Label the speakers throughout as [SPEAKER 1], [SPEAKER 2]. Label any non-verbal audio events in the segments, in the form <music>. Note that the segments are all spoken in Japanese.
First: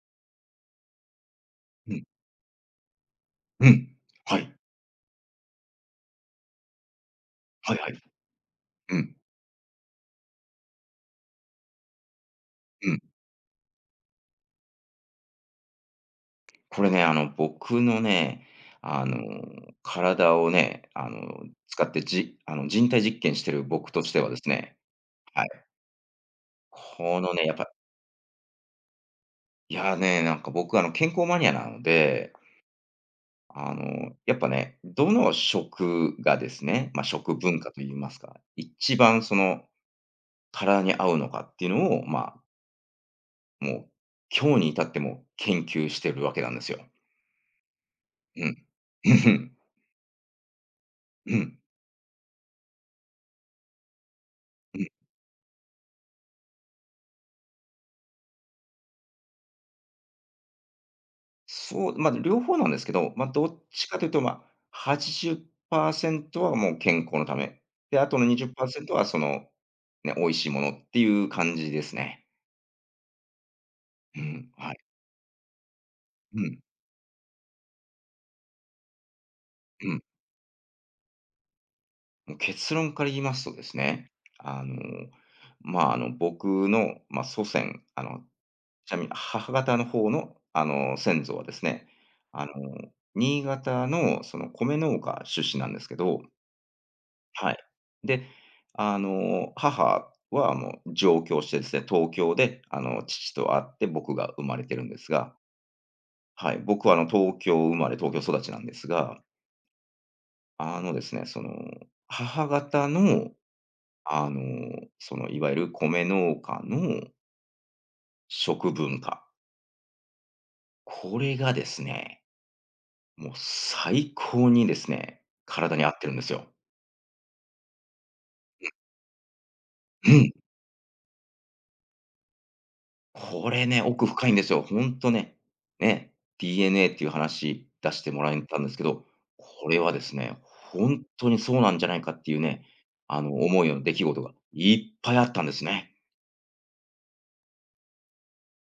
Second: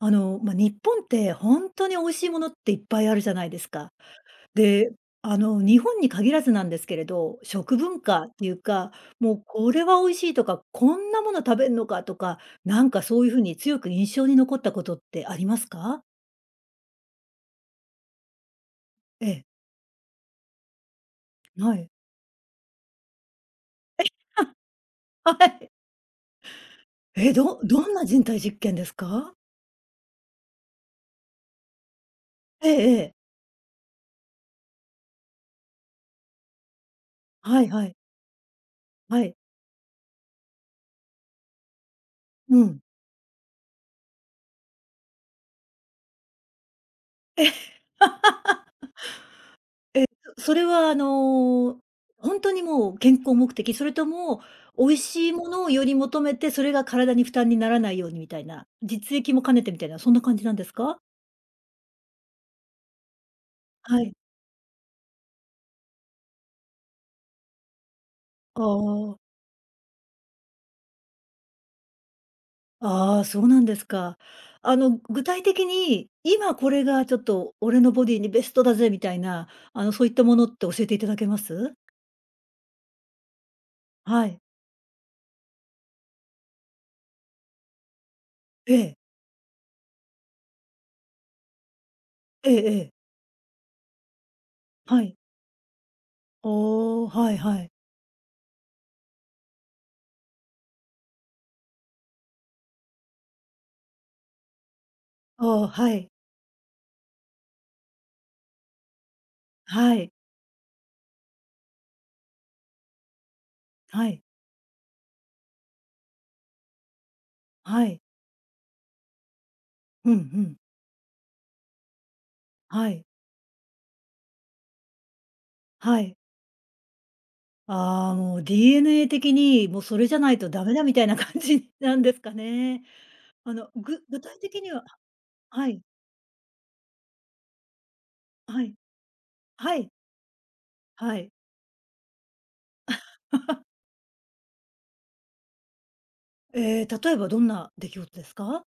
[SPEAKER 1] あの、ま、日本ってほんと
[SPEAKER 2] う
[SPEAKER 1] に美
[SPEAKER 2] ん。
[SPEAKER 1] 味しいものっていっぱいあるじゃないで
[SPEAKER 2] う
[SPEAKER 1] す
[SPEAKER 2] ん、
[SPEAKER 1] か。
[SPEAKER 2] はい。
[SPEAKER 1] で、あの日本に限らずなんですけれど、
[SPEAKER 2] は
[SPEAKER 1] 食
[SPEAKER 2] いは
[SPEAKER 1] 文
[SPEAKER 2] い。
[SPEAKER 1] 化っていうか、
[SPEAKER 2] うん。
[SPEAKER 1] もうこれは美味しいとか、こんなもの食べんのかとか、な
[SPEAKER 2] う
[SPEAKER 1] ん
[SPEAKER 2] ん。
[SPEAKER 1] かそういうふうに強く印象に残ったことってありますか？
[SPEAKER 2] これね、あの、僕のね、あの、
[SPEAKER 1] ええ。
[SPEAKER 2] 体をね、あの、
[SPEAKER 1] は
[SPEAKER 2] 使
[SPEAKER 1] い。
[SPEAKER 2] ってじあの、人体実験してる僕と
[SPEAKER 1] え？
[SPEAKER 2] してはですね、
[SPEAKER 1] あ！
[SPEAKER 2] は
[SPEAKER 1] は
[SPEAKER 2] い。
[SPEAKER 1] い。
[SPEAKER 2] この
[SPEAKER 1] え？
[SPEAKER 2] ね、やっ
[SPEAKER 1] ど
[SPEAKER 2] ぱ
[SPEAKER 1] どんな人体実験ですか？
[SPEAKER 2] いやね、なんか僕あの、健康マニアなので、
[SPEAKER 1] ええええ。
[SPEAKER 2] あの、やっぱねどの食がですね、ま、食文
[SPEAKER 1] はい
[SPEAKER 2] 化と
[SPEAKER 1] は
[SPEAKER 2] 言い
[SPEAKER 1] い。
[SPEAKER 2] ますか、一
[SPEAKER 1] は
[SPEAKER 2] 番そ
[SPEAKER 1] い。
[SPEAKER 2] の、体に合うのかっていうのを、まあ
[SPEAKER 1] うん。
[SPEAKER 2] もう、今日に至っても研究してるわけなんですよ。
[SPEAKER 1] え！
[SPEAKER 2] うん。
[SPEAKER 1] <laughs>
[SPEAKER 2] うんうん。
[SPEAKER 1] え、そそれはあ
[SPEAKER 2] うん。
[SPEAKER 1] の、ほんとにもう健康目的？それとも、
[SPEAKER 2] うん。
[SPEAKER 1] 美味しいものをより求めて、それが体に負担にならないようにみたいな、実益も兼ねてみたいなそんな感じなんですか？
[SPEAKER 2] そう、ま、両方なんですけど、ま、どっちかと
[SPEAKER 1] は
[SPEAKER 2] 言う
[SPEAKER 1] い。
[SPEAKER 2] とま、80%はもう健康のため、で、後のにじゅっ
[SPEAKER 1] あ
[SPEAKER 2] パーセントはそ
[SPEAKER 1] あ。
[SPEAKER 2] のね、美味しいものっていう感じですね。
[SPEAKER 1] ああ、そうなんですか。
[SPEAKER 2] うん、は
[SPEAKER 1] あ
[SPEAKER 2] い。
[SPEAKER 1] の、具体的に、
[SPEAKER 2] う
[SPEAKER 1] 今
[SPEAKER 2] ん。
[SPEAKER 1] これがちょっと俺のボディにベストだぜみたいな、あ
[SPEAKER 2] う
[SPEAKER 1] の、
[SPEAKER 2] ん。
[SPEAKER 1] そういったものって教えていただけます？
[SPEAKER 2] も、結論から言いますとですね、
[SPEAKER 1] はい。
[SPEAKER 2] あの、ま、あの、僕のま、祖先、あの、
[SPEAKER 1] え
[SPEAKER 2] ち
[SPEAKER 1] え。
[SPEAKER 2] なみに、母方の方のあの、先祖はですね、あ
[SPEAKER 1] え
[SPEAKER 2] の、
[SPEAKER 1] えええ。
[SPEAKER 2] 新潟のその、米農
[SPEAKER 1] はい。
[SPEAKER 2] 家出身なんですけど
[SPEAKER 1] おお、はい
[SPEAKER 2] はい。
[SPEAKER 1] はい。
[SPEAKER 2] で、あの母はもう上京してですね、東京であの、父と会って僕が生まれてるんですが
[SPEAKER 1] ああ、はい。
[SPEAKER 2] はい、僕はあの、東京生まれ東京育ちなんですが
[SPEAKER 1] はい。
[SPEAKER 2] あのですね、その、母方の、
[SPEAKER 1] はい。
[SPEAKER 2] あの、そのいわゆる米農家の
[SPEAKER 1] はい。
[SPEAKER 2] 食文化。
[SPEAKER 1] うん、ふん。
[SPEAKER 2] これがですね、
[SPEAKER 1] はい。
[SPEAKER 2] もう最高にですね、体に合っ
[SPEAKER 1] は
[SPEAKER 2] てるん
[SPEAKER 1] い。
[SPEAKER 2] ですよ。
[SPEAKER 1] ああ、もう
[SPEAKER 2] <unintelligible>
[SPEAKER 1] DNA 的に、もうそれ
[SPEAKER 2] う
[SPEAKER 1] じゃな
[SPEAKER 2] ん。
[SPEAKER 1] いとダメだみたいな感じなんですかね？
[SPEAKER 2] こ
[SPEAKER 1] あ
[SPEAKER 2] れ
[SPEAKER 1] の、
[SPEAKER 2] ね、
[SPEAKER 1] ぐ
[SPEAKER 2] 奥
[SPEAKER 1] 具
[SPEAKER 2] 深いん
[SPEAKER 1] 体
[SPEAKER 2] です
[SPEAKER 1] 的
[SPEAKER 2] よ、
[SPEAKER 1] に
[SPEAKER 2] ほ
[SPEAKER 1] は
[SPEAKER 2] んとね、
[SPEAKER 1] は、はい。
[SPEAKER 2] ね、DNA っていう話出してもらえた
[SPEAKER 1] は
[SPEAKER 2] んで
[SPEAKER 1] い。
[SPEAKER 2] すけど、こ
[SPEAKER 1] は
[SPEAKER 2] れ
[SPEAKER 1] い。
[SPEAKER 2] はですね、ほんっ
[SPEAKER 1] は
[SPEAKER 2] と
[SPEAKER 1] い。
[SPEAKER 2] にそうなんじゃないかっていうね、あの、思
[SPEAKER 1] <laughs>
[SPEAKER 2] うような出来事がいっぱいあったんですね。
[SPEAKER 1] ええ、例えばどんな出来事ですか？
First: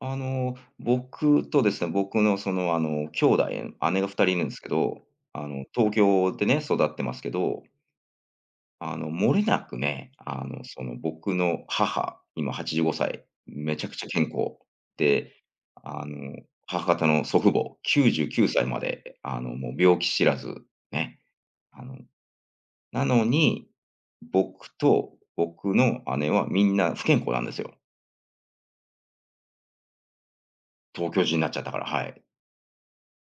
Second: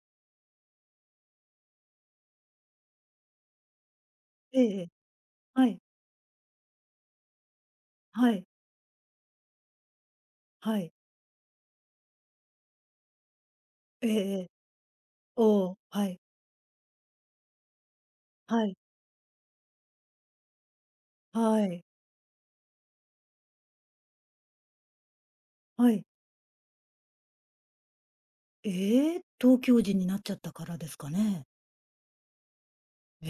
[SPEAKER 2] あの、僕とですね、僕のそのあの、きょうだい、姉が2人いるんす
[SPEAKER 1] ええ
[SPEAKER 2] け
[SPEAKER 1] ええ、
[SPEAKER 2] ど、あの
[SPEAKER 1] はい。
[SPEAKER 2] 東京でね、育ってますけど
[SPEAKER 1] はい。
[SPEAKER 2] あの、もれなくね、あの、
[SPEAKER 1] は
[SPEAKER 2] そ
[SPEAKER 1] い。
[SPEAKER 2] の、僕の母、今85歳めちゃくちゃ
[SPEAKER 1] ええ
[SPEAKER 2] 健
[SPEAKER 1] ええ。
[SPEAKER 2] 康。で、
[SPEAKER 1] おお、
[SPEAKER 2] あ
[SPEAKER 1] はい。
[SPEAKER 2] の、母方の祖父母、99歳
[SPEAKER 1] はい。
[SPEAKER 2] まであの、もう病気知らず、ね、
[SPEAKER 1] は
[SPEAKER 2] あ
[SPEAKER 1] い。
[SPEAKER 2] の、なのに、僕と僕
[SPEAKER 1] は
[SPEAKER 2] の
[SPEAKER 1] い。
[SPEAKER 2] 姉はみんな不健康なんですよ。
[SPEAKER 1] ええ？東京人になっちゃったからですか
[SPEAKER 2] 東京人
[SPEAKER 1] ね？
[SPEAKER 2] なっちゃったから、はい。
[SPEAKER 1] え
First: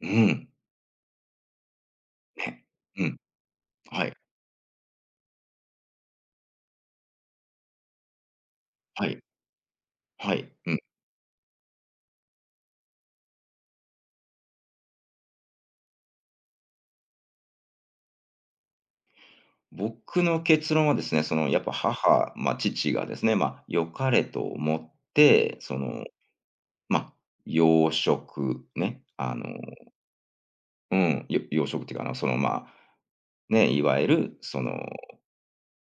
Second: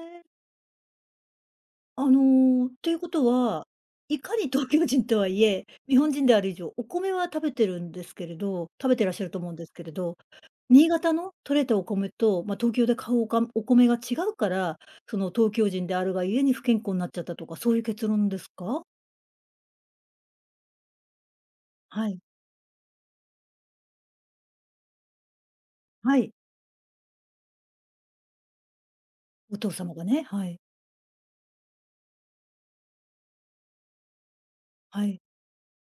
[SPEAKER 2] うん。
[SPEAKER 1] あ
[SPEAKER 2] ね。
[SPEAKER 1] の、ていう
[SPEAKER 2] う
[SPEAKER 1] こ
[SPEAKER 2] ん。
[SPEAKER 1] とは、
[SPEAKER 2] はい。
[SPEAKER 1] いかに東京 <chuckles> 人とはいえ、日本人である以上お米は食べてるんですけれど食べて
[SPEAKER 2] は
[SPEAKER 1] らっ
[SPEAKER 2] い。
[SPEAKER 1] しゃると思うんですけれど、
[SPEAKER 2] はい、うん。
[SPEAKER 1] 新潟の取れたお米と、ま東京で買うおか、お米が違うから、その、東京人であるが故に不健康になっちゃったとかそういう結論ですか？
[SPEAKER 2] 僕の結論はですね、そのやっぱ
[SPEAKER 1] はい。
[SPEAKER 2] 母ま、父がですね、ま、良かれと思って、その、
[SPEAKER 1] はい。
[SPEAKER 2] ま、洋食ね、あの、
[SPEAKER 1] お父様がね、はい。
[SPEAKER 2] うん、よ洋食っていうかあの、そのまあ、ね、いわゆるその、
[SPEAKER 1] はい。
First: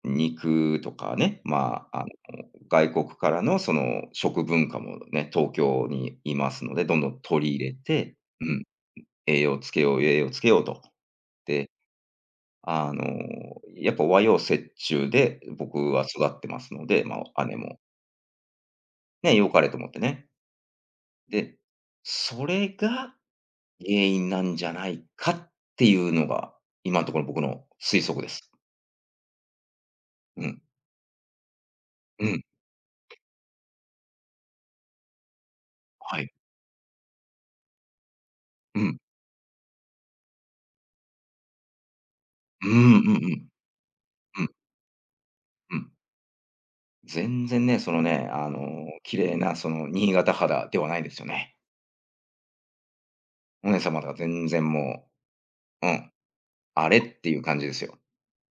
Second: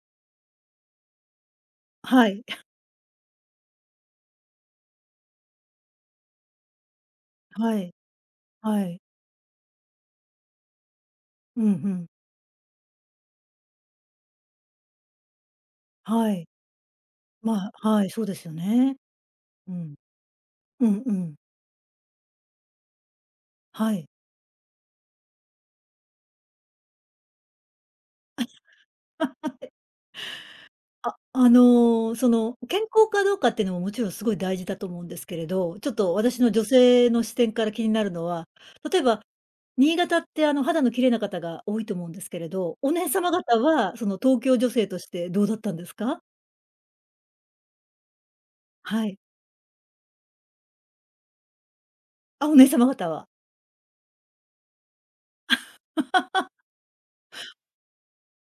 [SPEAKER 2] 肉とかね、まあ、あの、
[SPEAKER 1] はい。<clears throat>
[SPEAKER 2] 外国からのその食文化もね、東京にいますので、どんどん取り入れ
[SPEAKER 1] はい。
[SPEAKER 2] て、うん、ん、
[SPEAKER 1] はい。
[SPEAKER 2] 栄養つけよう、栄養つけようと。
[SPEAKER 1] う
[SPEAKER 2] で、
[SPEAKER 1] ん、ふん。
[SPEAKER 2] あの、やっぱ和洋折衷で僕は育
[SPEAKER 1] は
[SPEAKER 2] って
[SPEAKER 1] い。
[SPEAKER 2] ますので、まあ、姉
[SPEAKER 1] ま、は
[SPEAKER 2] も
[SPEAKER 1] はい、そうですよね。
[SPEAKER 2] ね、良かれ
[SPEAKER 1] う
[SPEAKER 2] と思っ
[SPEAKER 1] ん。
[SPEAKER 2] てね。
[SPEAKER 1] うんうん。
[SPEAKER 2] で、それが
[SPEAKER 1] は
[SPEAKER 2] 原
[SPEAKER 1] い。
[SPEAKER 2] 因なんじゃないかっていうのが、今んとこの僕の推測です。
[SPEAKER 1] <laughs> はい。
[SPEAKER 2] うん。
[SPEAKER 1] あ、あの、
[SPEAKER 2] う
[SPEAKER 1] そ
[SPEAKER 2] ん。
[SPEAKER 1] の、健康かどうかっていうのももちろんすごい大事だと思うんですけれど、ちょっと
[SPEAKER 2] はい。
[SPEAKER 1] 私の女性の視点から気になるのは、
[SPEAKER 2] う
[SPEAKER 1] 例
[SPEAKER 2] ん。
[SPEAKER 1] えば、新潟ってあの、肌の綺麗な方が多いと思うんですけれ
[SPEAKER 2] うん、う
[SPEAKER 1] ど、お
[SPEAKER 2] ん
[SPEAKER 1] 姉
[SPEAKER 2] う
[SPEAKER 1] 様
[SPEAKER 2] ん。
[SPEAKER 1] 方はその、東
[SPEAKER 2] うん。
[SPEAKER 1] 京女性としてどうだった
[SPEAKER 2] う
[SPEAKER 1] んで
[SPEAKER 2] ん。
[SPEAKER 1] すか？
[SPEAKER 2] 全然ね、そのね、あの、
[SPEAKER 1] は
[SPEAKER 2] 綺
[SPEAKER 1] い。
[SPEAKER 2] 麗なその新潟肌ではないですよね。
[SPEAKER 1] あ、お姉様方は。
[SPEAKER 2] お姉様が全然もう、うん、
[SPEAKER 1] <laughs>
[SPEAKER 2] あれ？っていう感じですよ。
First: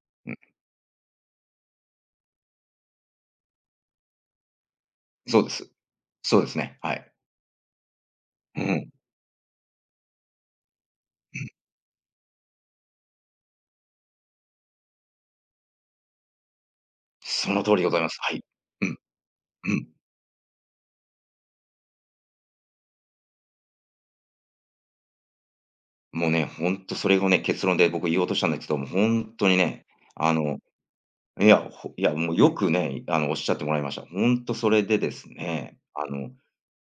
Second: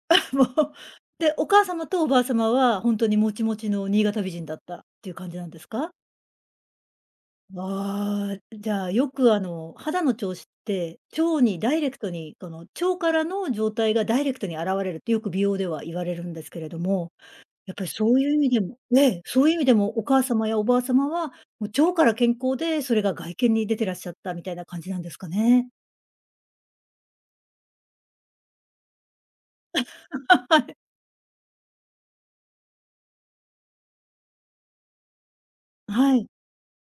[SPEAKER 1] あ、
[SPEAKER 2] うん。
[SPEAKER 1] もう。で、お母様とおばあ様はほんとにもちもちの新潟美人だったっていう感じ
[SPEAKER 2] そう
[SPEAKER 1] な
[SPEAKER 2] で
[SPEAKER 1] んです
[SPEAKER 2] す。
[SPEAKER 1] か？
[SPEAKER 2] そうですね、はい。
[SPEAKER 1] わあ、
[SPEAKER 2] う
[SPEAKER 1] じゃ
[SPEAKER 2] ん。
[SPEAKER 1] あよくあの、肌の調子って腸
[SPEAKER 2] <clears throat>
[SPEAKER 1] にダイレクトに、その、腸からの状態がダイレクトに現れるってよく美容では言われるんですけれども、
[SPEAKER 2] その通
[SPEAKER 1] やっ
[SPEAKER 2] りで
[SPEAKER 1] ぱり
[SPEAKER 2] ございま
[SPEAKER 1] そ
[SPEAKER 2] す。
[SPEAKER 1] うい
[SPEAKER 2] は
[SPEAKER 1] う意
[SPEAKER 2] い。
[SPEAKER 1] 味でも
[SPEAKER 2] うん。
[SPEAKER 1] ね、そういう意味
[SPEAKER 2] う
[SPEAKER 1] で
[SPEAKER 2] ん。
[SPEAKER 1] もお母様やおばあ様は、もう腸から健康でそれが外見に出てらっしゃったみたいな感じなんですかね。
[SPEAKER 2] もうね、ほんとそれをね、結論で僕言おうとしたんですけど、ほんとにね、あの、
[SPEAKER 1] はい。
[SPEAKER 2] いや、ほいやもうよくね、い、あの、おっしゃってもらいました。ほんとそれでですね、あ
[SPEAKER 1] はい。
[SPEAKER 2] の、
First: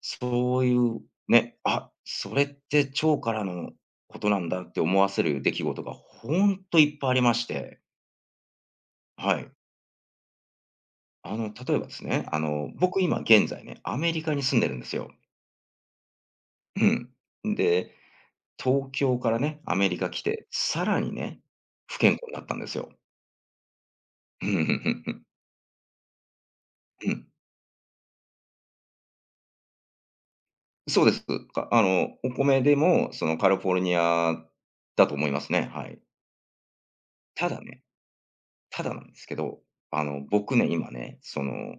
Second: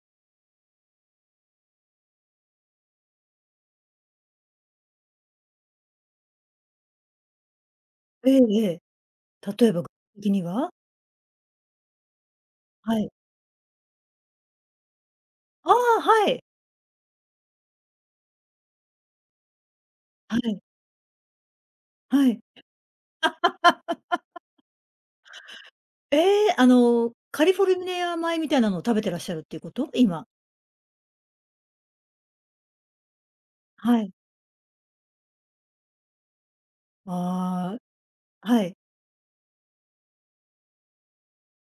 [SPEAKER 2] そういうね、「あ、それって腸からのことなんだ」って思わせる出来事がほんといっぱいありまして。
[SPEAKER 1] ええ、ええ、
[SPEAKER 2] はい。
[SPEAKER 1] 例えばぐ、てきには？
[SPEAKER 2] あの、例えばですね、あの、
[SPEAKER 1] は
[SPEAKER 2] 僕
[SPEAKER 1] い。
[SPEAKER 2] 今現在ね、アメリカに住んでるんですよ。
[SPEAKER 1] ああ、はい。
[SPEAKER 2] うん。んで、東京からねアメリカ来
[SPEAKER 1] は
[SPEAKER 2] て、
[SPEAKER 1] い。
[SPEAKER 2] さらにね不健康
[SPEAKER 1] は
[SPEAKER 2] にな
[SPEAKER 1] い。
[SPEAKER 2] ったんですよ。
[SPEAKER 1] <laughs>
[SPEAKER 2] うん、ふんふんふん。
[SPEAKER 1] ええ、あ
[SPEAKER 2] う
[SPEAKER 1] の、
[SPEAKER 2] ん。
[SPEAKER 1] カリフォルニア米みたいなのを食べてらっしゃるっていうこと？今。
[SPEAKER 2] そうです。かあの、お米でもその、カリフォルニ
[SPEAKER 1] はい。
[SPEAKER 2] アだと思いますね、はい。ただ
[SPEAKER 1] あ
[SPEAKER 2] ね、
[SPEAKER 1] あ、はい。
[SPEAKER 2] ただなんですけど、あの、僕ね今ね、その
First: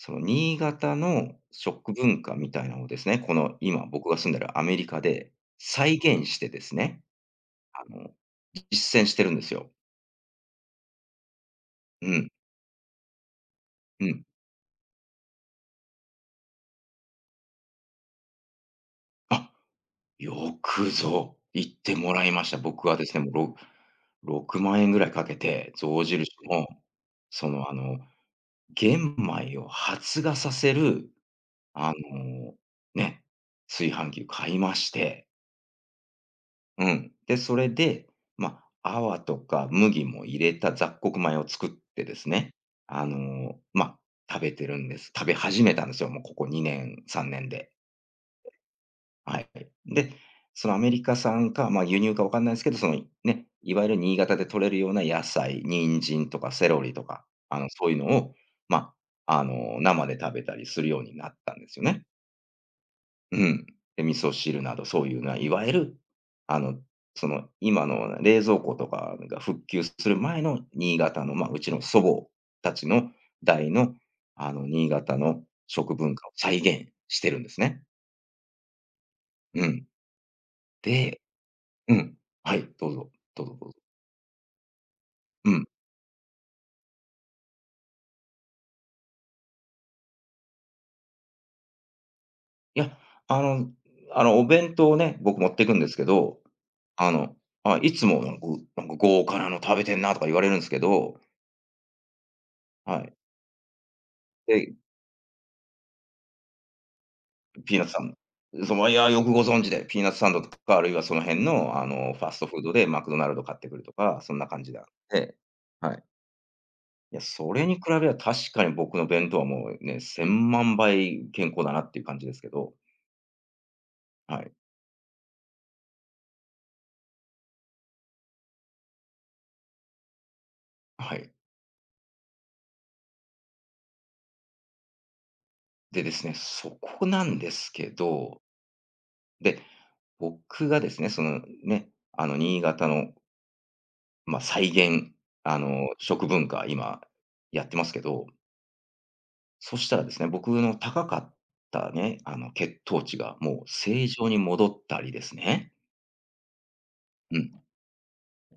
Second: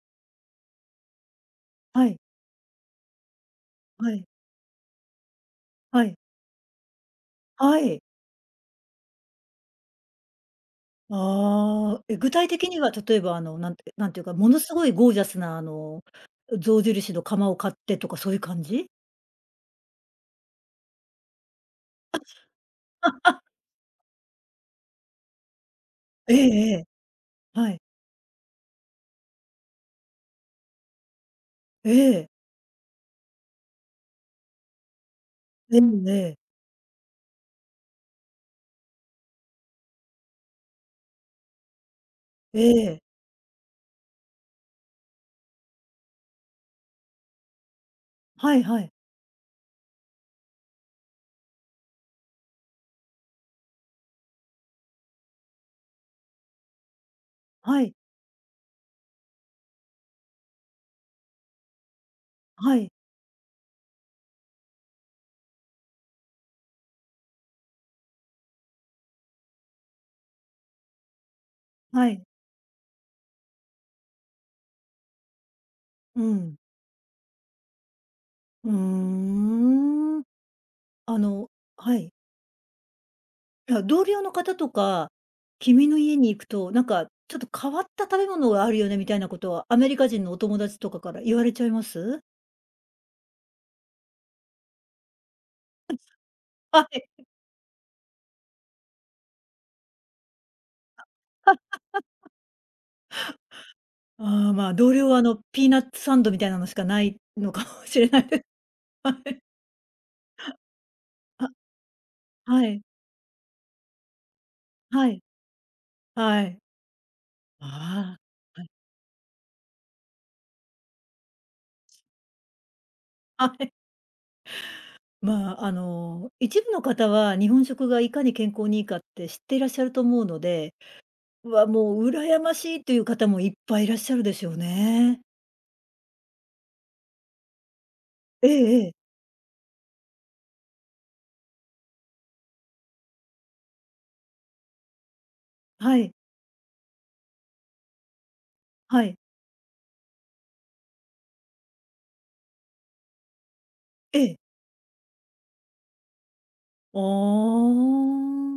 [SPEAKER 2] その、新潟の食
[SPEAKER 1] はい。
[SPEAKER 2] 文化みたいのをですね、この、今僕
[SPEAKER 1] は
[SPEAKER 2] が
[SPEAKER 1] い。
[SPEAKER 2] 住んでるアメリカで再
[SPEAKER 1] はい。
[SPEAKER 2] 現してですね。
[SPEAKER 1] は
[SPEAKER 2] あ
[SPEAKER 1] い。
[SPEAKER 2] の、実践してるんですよ。
[SPEAKER 1] ああ、
[SPEAKER 2] う
[SPEAKER 1] え、
[SPEAKER 2] ん。
[SPEAKER 1] 具体的には例えばあの、なんて
[SPEAKER 2] う
[SPEAKER 1] なんてい
[SPEAKER 2] ん。
[SPEAKER 1] うか、ものすごいゴージャスなあの、象印の窯を買ってとかそういう感じ？
[SPEAKER 2] あ。よくぞ言っても
[SPEAKER 1] あ。
[SPEAKER 2] らいました。僕はですね、も
[SPEAKER 1] <laughs>
[SPEAKER 2] う、ろ6万円ぐらいかけて象印
[SPEAKER 1] ええ
[SPEAKER 2] の、
[SPEAKER 1] ええ。
[SPEAKER 2] その
[SPEAKER 1] は
[SPEAKER 2] あ
[SPEAKER 1] い。
[SPEAKER 2] の、玄米を発芽させる、
[SPEAKER 1] え
[SPEAKER 2] あ
[SPEAKER 1] え。
[SPEAKER 2] の、ね、炊飯器買いまして
[SPEAKER 1] でもね
[SPEAKER 2] うん。で、それで、まあ、粟とか麦も入れた雑穀米を作ってですね、
[SPEAKER 1] ええ。
[SPEAKER 2] あの、ま、食べてるんです。食べ始めたんですよ、もうここ2年、3年で。
[SPEAKER 1] はいはい。
[SPEAKER 2] はいはい。で、その、アメリカ産か、まあ、輸入か分かんないんすけど、その、ね、いわゆる新潟で取れるような野菜、人参とかセロリとかあの、
[SPEAKER 1] は
[SPEAKER 2] そう
[SPEAKER 1] い。
[SPEAKER 2] いうのを、まあ、あの、生で食べたりするようになったんですよね。
[SPEAKER 1] はい。
[SPEAKER 2] うん。で、味噌汁などそういうな、いわゆる、あの、その、今の冷蔵庫とかが、ふっきゅうする前の新潟の、ま、うちの祖
[SPEAKER 1] はい。
[SPEAKER 2] 母達の代の、あの、新潟の食文
[SPEAKER 1] う
[SPEAKER 2] 化を再
[SPEAKER 1] ん。
[SPEAKER 2] 現してるんですね。
[SPEAKER 1] うー
[SPEAKER 2] うん。
[SPEAKER 1] ん。あ
[SPEAKER 2] で
[SPEAKER 1] の、
[SPEAKER 2] う
[SPEAKER 1] はい。
[SPEAKER 2] ん。はい。どうぞ、どうぞどう
[SPEAKER 1] い
[SPEAKER 2] ぞ。
[SPEAKER 1] や、同僚の方とか、
[SPEAKER 2] うん。
[SPEAKER 1] 「君の家に行くと、なんかちょっと変わった食べ物があるよね」みたいなことは、アメリカ人のお友達とかから言われちゃいます？
[SPEAKER 2] いや、あの、あの、お弁当をね、僕持ってくんで
[SPEAKER 1] う
[SPEAKER 2] す
[SPEAKER 1] ん、
[SPEAKER 2] けど、
[SPEAKER 1] は
[SPEAKER 2] あ
[SPEAKER 1] い。
[SPEAKER 2] の、ま、いつもなんぐ「なんか、豪華なの食べてんな」とか言われるんすけど
[SPEAKER 1] <laughs>
[SPEAKER 2] はい。
[SPEAKER 1] ああ、
[SPEAKER 2] で、
[SPEAKER 1] まあ、
[SPEAKER 2] い
[SPEAKER 1] 同僚はあの、ピーナッツサンドみたいなのしかないのか
[SPEAKER 2] ピーナッ
[SPEAKER 1] も
[SPEAKER 2] ツサ
[SPEAKER 1] しれ
[SPEAKER 2] ン
[SPEAKER 1] ないで
[SPEAKER 2] そ、ま、いや
[SPEAKER 1] は
[SPEAKER 2] よく
[SPEAKER 1] い。
[SPEAKER 2] ご存知で。ピーナッツサンドとか、あるいはその辺
[SPEAKER 1] あ。
[SPEAKER 2] のあの、ファーストフー
[SPEAKER 1] は
[SPEAKER 2] ド
[SPEAKER 1] い。
[SPEAKER 2] でマクドナルド買ってくるとか、そんな感じであっ
[SPEAKER 1] はい。
[SPEAKER 2] て、はい。
[SPEAKER 1] はい。
[SPEAKER 2] いやそれ
[SPEAKER 1] あ
[SPEAKER 2] に比べりゃ確
[SPEAKER 1] あ、
[SPEAKER 2] か
[SPEAKER 1] はい。
[SPEAKER 2] に僕の弁当はもうね、千万倍健康だなっていう感じですけど。
[SPEAKER 1] はい
[SPEAKER 2] はい。
[SPEAKER 1] まあ、あの、一部の方は日本食がいかに健康にいいかって知っていらっしゃると思うので、
[SPEAKER 2] はい。
[SPEAKER 1] 「わあ、もう羨ましい！」という方もいっぱいいらっしゃるでしょうね。
[SPEAKER 2] で、ですね、そこなんですけど、
[SPEAKER 1] ええええ。
[SPEAKER 2] で、僕がですね、そのね、あの、新潟のまあ、再現あの、
[SPEAKER 1] はい。
[SPEAKER 2] 食文化今やってますけど
[SPEAKER 1] はい。
[SPEAKER 2] そしたらですね、僕の高かったね、あの、血糖値がもう正
[SPEAKER 1] え
[SPEAKER 2] 常
[SPEAKER 1] え。
[SPEAKER 2] に戻ったりですね
[SPEAKER 1] あー
[SPEAKER 2] うん。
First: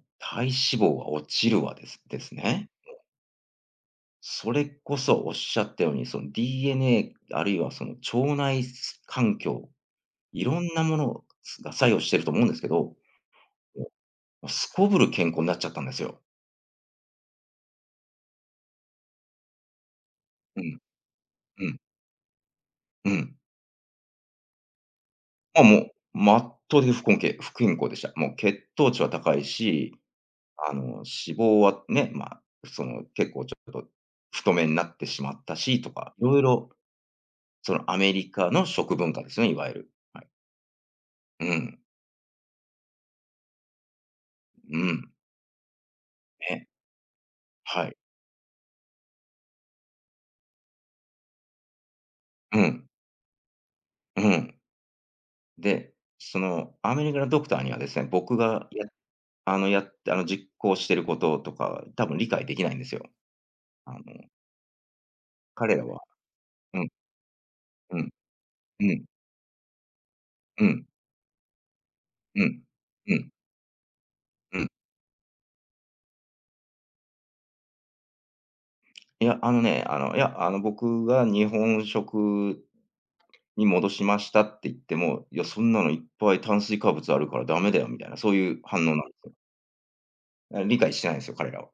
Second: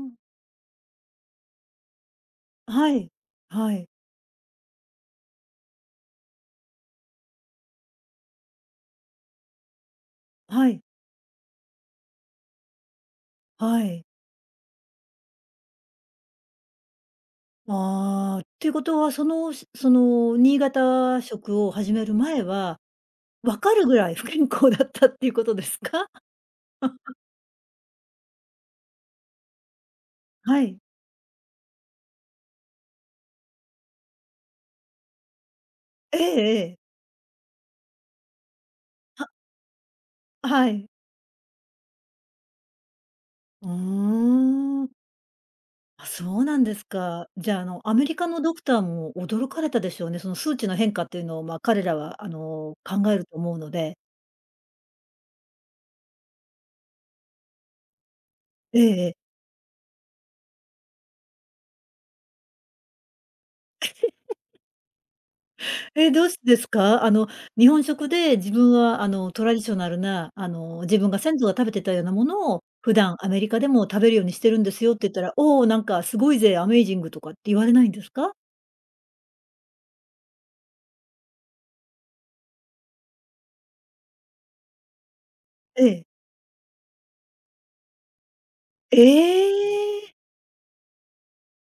[SPEAKER 1] ん。
[SPEAKER 2] 体脂肪は落ちるわですですね。
[SPEAKER 1] はい、はい。
[SPEAKER 2] それこそおっしゃったように、その DNA あるいはその腸内、す、環境、色ん
[SPEAKER 1] はい。
[SPEAKER 2] なもの、す、が、作用していると思うんですけど、
[SPEAKER 1] はい。
[SPEAKER 2] すこぶる健康なっちゃったんですよ。
[SPEAKER 1] ああ、っていうことは、そのそその新
[SPEAKER 2] うん。
[SPEAKER 1] 潟食
[SPEAKER 2] う
[SPEAKER 1] を
[SPEAKER 2] ん。
[SPEAKER 1] 始める前は、
[SPEAKER 2] うん。
[SPEAKER 1] 分かるぐらい不健康だったっていうことで
[SPEAKER 2] あ、
[SPEAKER 1] す
[SPEAKER 2] もう、
[SPEAKER 1] か？
[SPEAKER 2] まっとでふこ
[SPEAKER 1] <laughs>
[SPEAKER 2] んけい、不健康でした。もう血糖値は高いし、
[SPEAKER 1] は
[SPEAKER 2] あ
[SPEAKER 1] い。
[SPEAKER 2] の、脂肪はね、まあ、その結構ちょっと太めになってしまったしとか、
[SPEAKER 1] え
[SPEAKER 2] 色
[SPEAKER 1] え
[SPEAKER 2] 々
[SPEAKER 1] ええ。
[SPEAKER 2] そのアメリカの食文化で
[SPEAKER 1] は
[SPEAKER 2] すね、いわゆる。はい。
[SPEAKER 1] はい。
[SPEAKER 2] うん。
[SPEAKER 1] う
[SPEAKER 2] う
[SPEAKER 1] ーん。
[SPEAKER 2] ん。
[SPEAKER 1] あ、そうなん
[SPEAKER 2] ね。
[SPEAKER 1] ですか。じゃあ、あ
[SPEAKER 2] は
[SPEAKER 1] の、ア
[SPEAKER 2] い。
[SPEAKER 1] メリカのドクターも驚かれたでしょうね、その、数値の変化っていうのを、ま、彼らは、あ
[SPEAKER 2] う
[SPEAKER 1] の、
[SPEAKER 2] ん。
[SPEAKER 1] 考えると思うので。
[SPEAKER 2] うん。で、その、アメリカのドクターにはですね、僕が、
[SPEAKER 1] え
[SPEAKER 2] や、
[SPEAKER 1] えええ。
[SPEAKER 2] あの、や、あの、実行していることとかは多分理解できないんですよ。あの
[SPEAKER 1] <laughs>
[SPEAKER 2] 彼らは
[SPEAKER 1] え、どうしてです
[SPEAKER 2] うん。
[SPEAKER 1] か？あの、日本
[SPEAKER 2] う
[SPEAKER 1] 食
[SPEAKER 2] ん。
[SPEAKER 1] で自分
[SPEAKER 2] う
[SPEAKER 1] は、
[SPEAKER 2] ん。
[SPEAKER 1] あの、トラディショナルな、あ
[SPEAKER 2] う
[SPEAKER 1] の、
[SPEAKER 2] ん。
[SPEAKER 1] 自分が先祖が食べてたようなも
[SPEAKER 2] う
[SPEAKER 1] の
[SPEAKER 2] ん。
[SPEAKER 1] を普
[SPEAKER 2] う
[SPEAKER 1] 段、ア
[SPEAKER 2] ん。
[SPEAKER 1] メリカでも食べるようにしてる
[SPEAKER 2] う
[SPEAKER 1] ん
[SPEAKER 2] ん。
[SPEAKER 1] ですよって言ったら、「おお！なんかすごいぜアメイジング」とかって言われないんですか？
[SPEAKER 2] いや、あのね、あの、いや、あの、僕が「日本食に戻しました」って言っても、「いや、そんな
[SPEAKER 1] え
[SPEAKER 2] のいっ
[SPEAKER 1] え。
[SPEAKER 2] ぱい炭水化物あるからダメだよ」みたいな、そういう反応な
[SPEAKER 1] え
[SPEAKER 2] んす。
[SPEAKER 1] え！
[SPEAKER 2] いや、理解してないんすよ、彼らは。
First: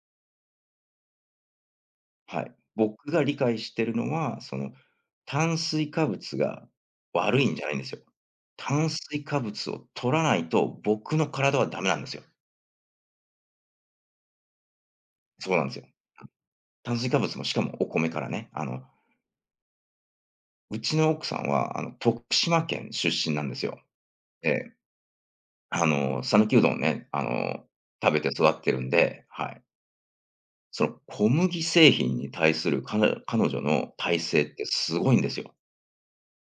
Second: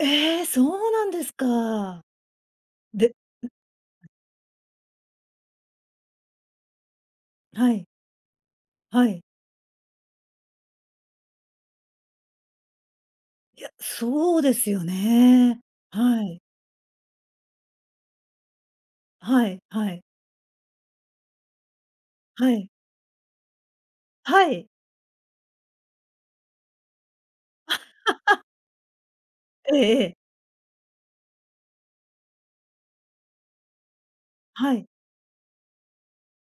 [SPEAKER 1] ええ！そうなんですか。
[SPEAKER 2] はい。
[SPEAKER 1] で
[SPEAKER 2] 僕
[SPEAKER 1] ん
[SPEAKER 2] が理解してるのは、その、炭水化物が悪いんじゃ
[SPEAKER 1] は
[SPEAKER 2] ないんで
[SPEAKER 1] い。
[SPEAKER 2] すよ。炭
[SPEAKER 1] はい。
[SPEAKER 2] 水化物を取らないと僕の体は駄目なんですよ。
[SPEAKER 1] いや、そうですよ
[SPEAKER 2] そう
[SPEAKER 1] ね。
[SPEAKER 2] なんすよ。うん。
[SPEAKER 1] はい。
[SPEAKER 2] 炭水化物も、しかもお米からね、あの
[SPEAKER 1] はいはい。
[SPEAKER 2] うちの奥さんは、あの、徳
[SPEAKER 1] は
[SPEAKER 2] 島
[SPEAKER 1] い。
[SPEAKER 2] 県出身なんですよ。
[SPEAKER 1] は
[SPEAKER 2] え
[SPEAKER 1] い。
[SPEAKER 2] え。あの、讃岐うどんをね、あの、食べて
[SPEAKER 1] <laughs>
[SPEAKER 2] 育ってるんで、はい。
[SPEAKER 1] ええええ。
[SPEAKER 2] その、小麦製品に対する彼ら彼女の耐性って
[SPEAKER 1] はい。
[SPEAKER 2] 凄いんですよ。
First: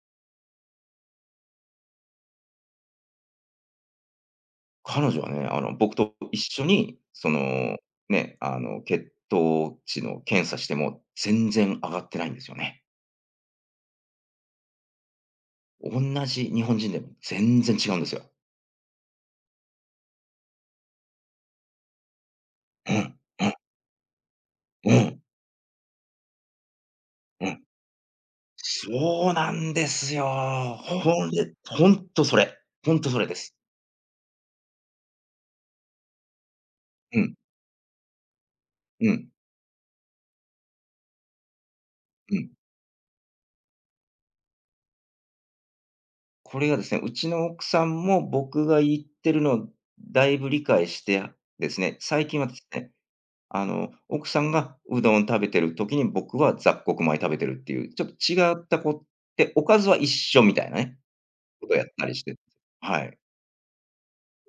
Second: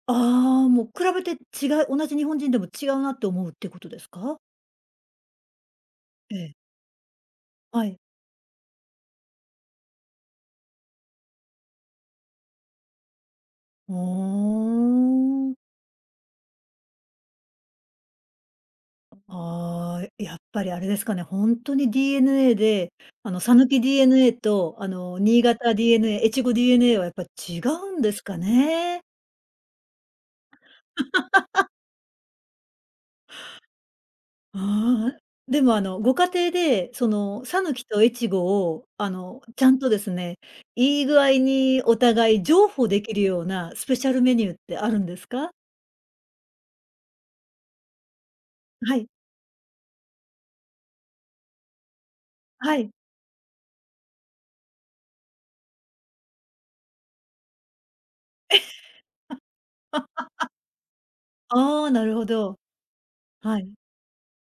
[SPEAKER 1] ああ、もう比べて違う、同じ日本人でも違うなって思うってことですか？
[SPEAKER 2] 彼女はね、あの、僕と
[SPEAKER 1] え
[SPEAKER 2] 一
[SPEAKER 1] え。
[SPEAKER 2] 緒に、その、
[SPEAKER 1] はい。
[SPEAKER 2] ね、あの、血糖値の検査しても全然上がってないんですよね。
[SPEAKER 1] ああ。
[SPEAKER 2] おんなじ日本人でも全然違うんですよ。
[SPEAKER 1] ああ、いやっぱり、あれですかね。ほんとに DNA で、
[SPEAKER 2] うん、
[SPEAKER 1] あの、
[SPEAKER 2] うん。
[SPEAKER 1] 讃岐 DNA と、あ
[SPEAKER 2] う
[SPEAKER 1] の、
[SPEAKER 2] ん。
[SPEAKER 1] 新潟 DNA、越後 DNA はやっぱ
[SPEAKER 2] う
[SPEAKER 1] 違
[SPEAKER 2] ん。
[SPEAKER 1] うんですかね。
[SPEAKER 2] そうなんですよ。ほんで、
[SPEAKER 1] <laughs>
[SPEAKER 2] ほんとそれ。ほんとそれです。
[SPEAKER 1] ああ、でもあの、ご家庭で、そ
[SPEAKER 2] うん。
[SPEAKER 1] の、讃岐と越後を、
[SPEAKER 2] う
[SPEAKER 1] あ
[SPEAKER 2] ん。
[SPEAKER 1] の、ちゃんとですね。いい具合にお
[SPEAKER 2] う
[SPEAKER 1] 互い
[SPEAKER 2] ん。
[SPEAKER 1] 譲歩できるようなスペシャルメニューってあるんですか？
[SPEAKER 2] これがですね、うちの奥さんも僕が
[SPEAKER 1] は
[SPEAKER 2] 言っ
[SPEAKER 1] い。
[SPEAKER 2] てるのをだいぶ理解して、ですね、最近はです
[SPEAKER 1] はい。
[SPEAKER 2] ね、あの、奥さんがうどん食べてる時に僕は雑穀米食べてるっていう、ちょっと
[SPEAKER 1] え。
[SPEAKER 2] 違ったこで、おかずは一緒
[SPEAKER 1] <laughs>
[SPEAKER 2] みたいなね、ことや
[SPEAKER 1] あ
[SPEAKER 2] っ
[SPEAKER 1] あ、な
[SPEAKER 2] た
[SPEAKER 1] る
[SPEAKER 2] りし
[SPEAKER 1] ほ
[SPEAKER 2] て、
[SPEAKER 1] ど。
[SPEAKER 2] はい。
[SPEAKER 1] はい。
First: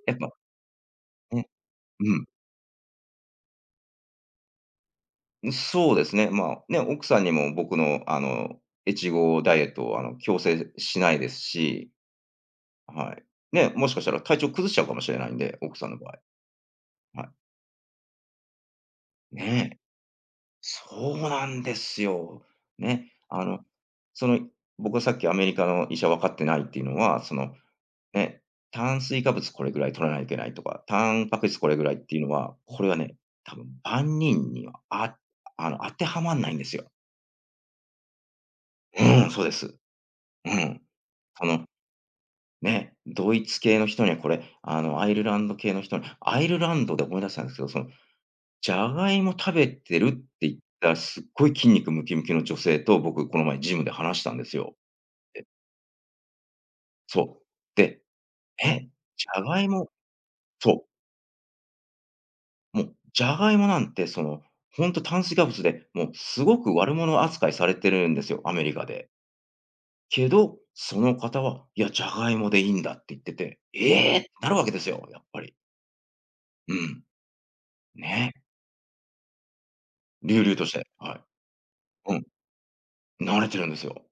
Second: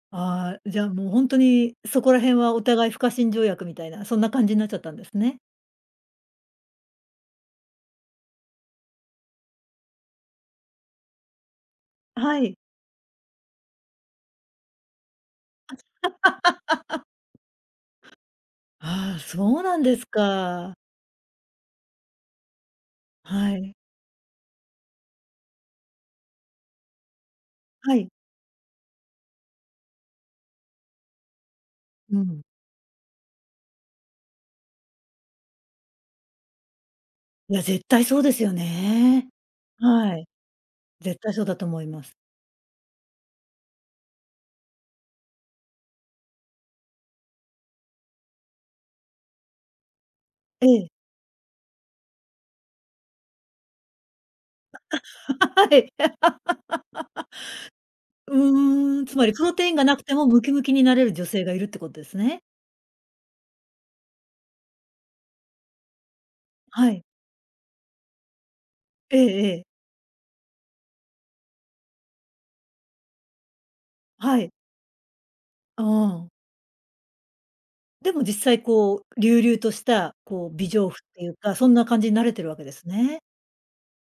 [SPEAKER 2] やっぱ、
[SPEAKER 1] ああ、じゃあもうほんと
[SPEAKER 2] ね。
[SPEAKER 1] に、そこ
[SPEAKER 2] う
[SPEAKER 1] ら
[SPEAKER 2] ん。
[SPEAKER 1] 辺はお互い不可侵条約みたいな、そんな感じんなっちゃったんですね。
[SPEAKER 2] ん、そうですね。まあ、ね、奥さんにも僕の、あの、越後ダイエットをあの、強制しないですし。
[SPEAKER 1] はい。
[SPEAKER 2] はい。ね、もしかしたら体調崩しちゃうかもしれないんで、
[SPEAKER 1] あ、
[SPEAKER 2] 奥
[SPEAKER 1] じゃ
[SPEAKER 2] さんの場合。はい。
[SPEAKER 1] <laughs> ああ、そうな
[SPEAKER 2] ね。
[SPEAKER 1] んですか。
[SPEAKER 2] そうなんですよ。ね、あ
[SPEAKER 1] は
[SPEAKER 2] の、
[SPEAKER 1] い。
[SPEAKER 2] その、僕はさっきアメリカの医者分かってないっていうのは、その、
[SPEAKER 1] はい。
[SPEAKER 2] ね、炭水化物これぐらい取らないけないとか、タンパク質これぐらいって
[SPEAKER 1] う
[SPEAKER 2] いうの
[SPEAKER 1] ん。
[SPEAKER 2] は、これはね、多分万人には、ああの、当てはまんないんですよ。
[SPEAKER 1] いや、絶対そうですよ
[SPEAKER 2] う
[SPEAKER 1] ね。
[SPEAKER 2] ん、そうです。
[SPEAKER 1] はい。
[SPEAKER 2] うん。
[SPEAKER 1] 絶対そう
[SPEAKER 2] そ
[SPEAKER 1] だと
[SPEAKER 2] の、
[SPEAKER 1] 思います。
[SPEAKER 2] ね、ドイツ系の人にはこれ、あのアイルランド系の人にアイルランドで思い出したんですけど、その、ジャガイモ食べてるっていっ
[SPEAKER 1] ええ。
[SPEAKER 2] たすごい筋肉ムキムキの女性と僕この前ジムで話したんですよ。で
[SPEAKER 1] あ、あ。はい。<laughs>
[SPEAKER 2] そう、で、え。
[SPEAKER 1] うーん、つ
[SPEAKER 2] ジ
[SPEAKER 1] まり
[SPEAKER 2] ャ
[SPEAKER 1] プロ
[SPEAKER 2] ガ
[SPEAKER 1] テ
[SPEAKER 2] イ
[SPEAKER 1] インが
[SPEAKER 2] モ
[SPEAKER 1] なくてもムキムキに
[SPEAKER 2] そう。
[SPEAKER 1] なれる女性がいるってことですね。
[SPEAKER 2] もう、ジャガイモなんてその、ほんと炭水化物でもうすごく
[SPEAKER 1] は
[SPEAKER 2] 悪
[SPEAKER 1] い。
[SPEAKER 2] 者扱いされてるんですよ、アメリカで。
[SPEAKER 1] ええええ。
[SPEAKER 2] けど、その方は「いや、ジャガイモでいいんだ」って言ってて、ええって
[SPEAKER 1] は
[SPEAKER 2] な
[SPEAKER 1] い。
[SPEAKER 2] るわけですよ、やっぱり。
[SPEAKER 1] ああ。
[SPEAKER 2] うん。
[SPEAKER 1] でも
[SPEAKER 2] ね。
[SPEAKER 1] 実際こう、隆々とした、
[SPEAKER 2] 隆
[SPEAKER 1] こ
[SPEAKER 2] 々
[SPEAKER 1] う、
[SPEAKER 2] と
[SPEAKER 1] 美
[SPEAKER 2] し
[SPEAKER 1] 丈
[SPEAKER 2] て、
[SPEAKER 1] 夫っ
[SPEAKER 2] は
[SPEAKER 1] ていうか、そんな感じ
[SPEAKER 2] い。
[SPEAKER 1] に
[SPEAKER 2] うん。
[SPEAKER 1] なれてるわけですね。
[SPEAKER 2] なれてるんですよ。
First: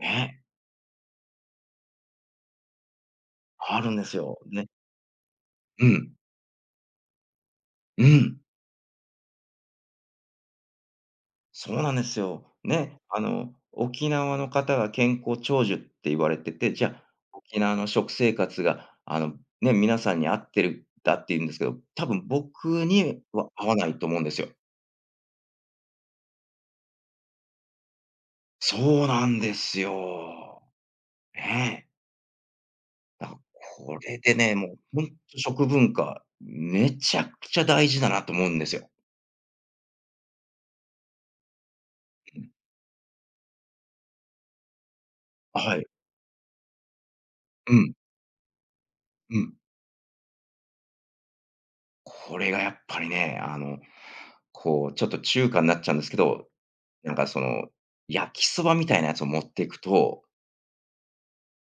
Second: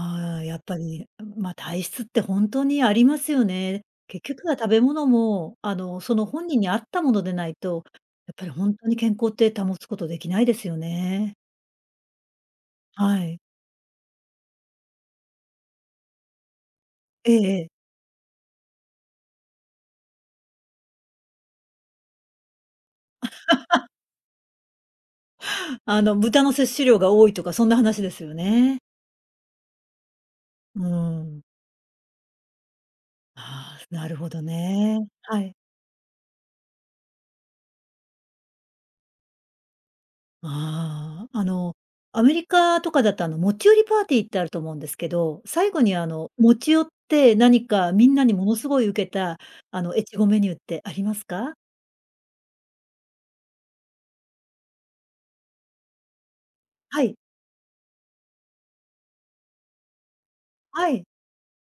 [SPEAKER 2] ね。
[SPEAKER 1] あ、やっぱり、ん、まあ、体質って本当にありますよ
[SPEAKER 2] あ
[SPEAKER 1] ね。
[SPEAKER 2] るんです
[SPEAKER 1] 結
[SPEAKER 2] よ。
[SPEAKER 1] 局は
[SPEAKER 2] ね。
[SPEAKER 1] 食べ物も、あ
[SPEAKER 2] う
[SPEAKER 1] の、そ
[SPEAKER 2] ん。
[SPEAKER 1] の本人に合ったものでないと、
[SPEAKER 2] う
[SPEAKER 1] やっ
[SPEAKER 2] ん。
[SPEAKER 1] ぱりほんとに健康って保つことできないですよね。
[SPEAKER 2] そうなんですよ。ね、
[SPEAKER 1] は
[SPEAKER 2] あ
[SPEAKER 1] い。
[SPEAKER 2] の、沖縄の方が健康長寿って言われてて、じゃあ
[SPEAKER 1] ええ
[SPEAKER 2] 沖
[SPEAKER 1] ええ。
[SPEAKER 2] 縄の食生活が、あの、ね、皆さんに合ってるんだって言うんですけど、多分僕には合わな
[SPEAKER 1] <laughs>
[SPEAKER 2] いと思うんですよ。
[SPEAKER 1] あの豚の摂取量が多いとかそんな話ですよね。
[SPEAKER 2] そうなんですよ。
[SPEAKER 1] うん。
[SPEAKER 2] ね。だ、
[SPEAKER 1] ああ、
[SPEAKER 2] こ
[SPEAKER 1] なる
[SPEAKER 2] れ
[SPEAKER 1] ほ
[SPEAKER 2] で
[SPEAKER 1] ど
[SPEAKER 2] ね、もう、
[SPEAKER 1] ね。
[SPEAKER 2] ほんと、
[SPEAKER 1] はい。
[SPEAKER 2] 食文化、めちゃくちゃ大事だなと思うんですよ。
[SPEAKER 1] ああ、あの、アメリ
[SPEAKER 2] <unintelligible>
[SPEAKER 1] カとかだとあの、持ち寄りパーティーってあると思うんですけど、
[SPEAKER 2] あ、
[SPEAKER 1] 最
[SPEAKER 2] は
[SPEAKER 1] 後
[SPEAKER 2] い。
[SPEAKER 1] にあの、持ち寄って何
[SPEAKER 2] う
[SPEAKER 1] か
[SPEAKER 2] ん。
[SPEAKER 1] みんなにものすごいウケ
[SPEAKER 2] う
[SPEAKER 1] た
[SPEAKER 2] ん。
[SPEAKER 1] あの、越後メニューってありますか？
[SPEAKER 2] これがやっぱりね、あの、こう、ちょっと中華んなっちゃうんですけど、
[SPEAKER 1] は
[SPEAKER 2] なん
[SPEAKER 1] い。
[SPEAKER 2] かその、焼きそばみたいなやつを持っていくと
[SPEAKER 1] はい。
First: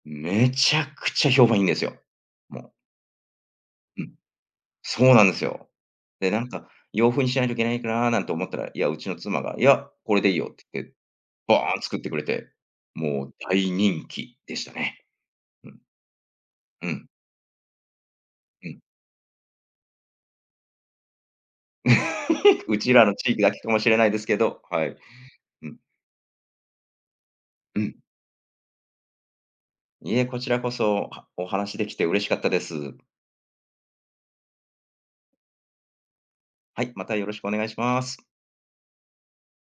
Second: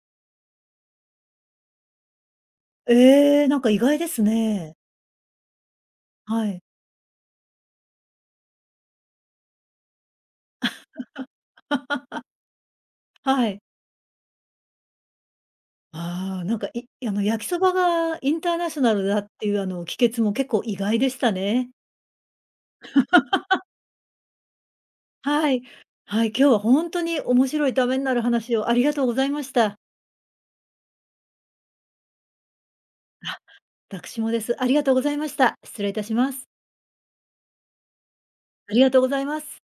[SPEAKER 2] めちゃくちゃ評判いいんですよ、もう。
[SPEAKER 1] ええ、なんか意外
[SPEAKER 2] う
[SPEAKER 1] で
[SPEAKER 2] ん、
[SPEAKER 1] すね。
[SPEAKER 2] そうなんですよ。で、な
[SPEAKER 1] は
[SPEAKER 2] ん
[SPEAKER 1] い。
[SPEAKER 2] か、洋風にしないといけないかな？なんて思ったら、いや、うちの妻が、「いや、これでいいよ」っつっ
[SPEAKER 1] <laughs>
[SPEAKER 2] て、バーン作ってくれて、もう
[SPEAKER 1] はい。
[SPEAKER 2] 大人気でしたね。うん。
[SPEAKER 1] ああ、なんか、
[SPEAKER 2] う
[SPEAKER 1] い
[SPEAKER 2] ん。
[SPEAKER 1] あの、焼きそばがインター
[SPEAKER 2] う
[SPEAKER 1] ナシ
[SPEAKER 2] ん。
[SPEAKER 1] ョナルだっていうあの、帰結も結構意外でしたね。
[SPEAKER 2] <laughs> うちらの地域だけ
[SPEAKER 1] <laughs>
[SPEAKER 2] かもしれないですけど、はい。
[SPEAKER 1] はい。
[SPEAKER 2] うん。
[SPEAKER 1] はい、今日はほんとに面白い
[SPEAKER 2] う
[SPEAKER 1] 為
[SPEAKER 2] ん。
[SPEAKER 1] になる話をありがとうございました。
[SPEAKER 2] いいえ、こちらこそ、はお話しできて嬉しかったです。
[SPEAKER 1] あ、わたくしもです。ありがとうございました。失礼いたします。
[SPEAKER 2] はい、またよろしくお願いします。
[SPEAKER 1] ありがとうございます。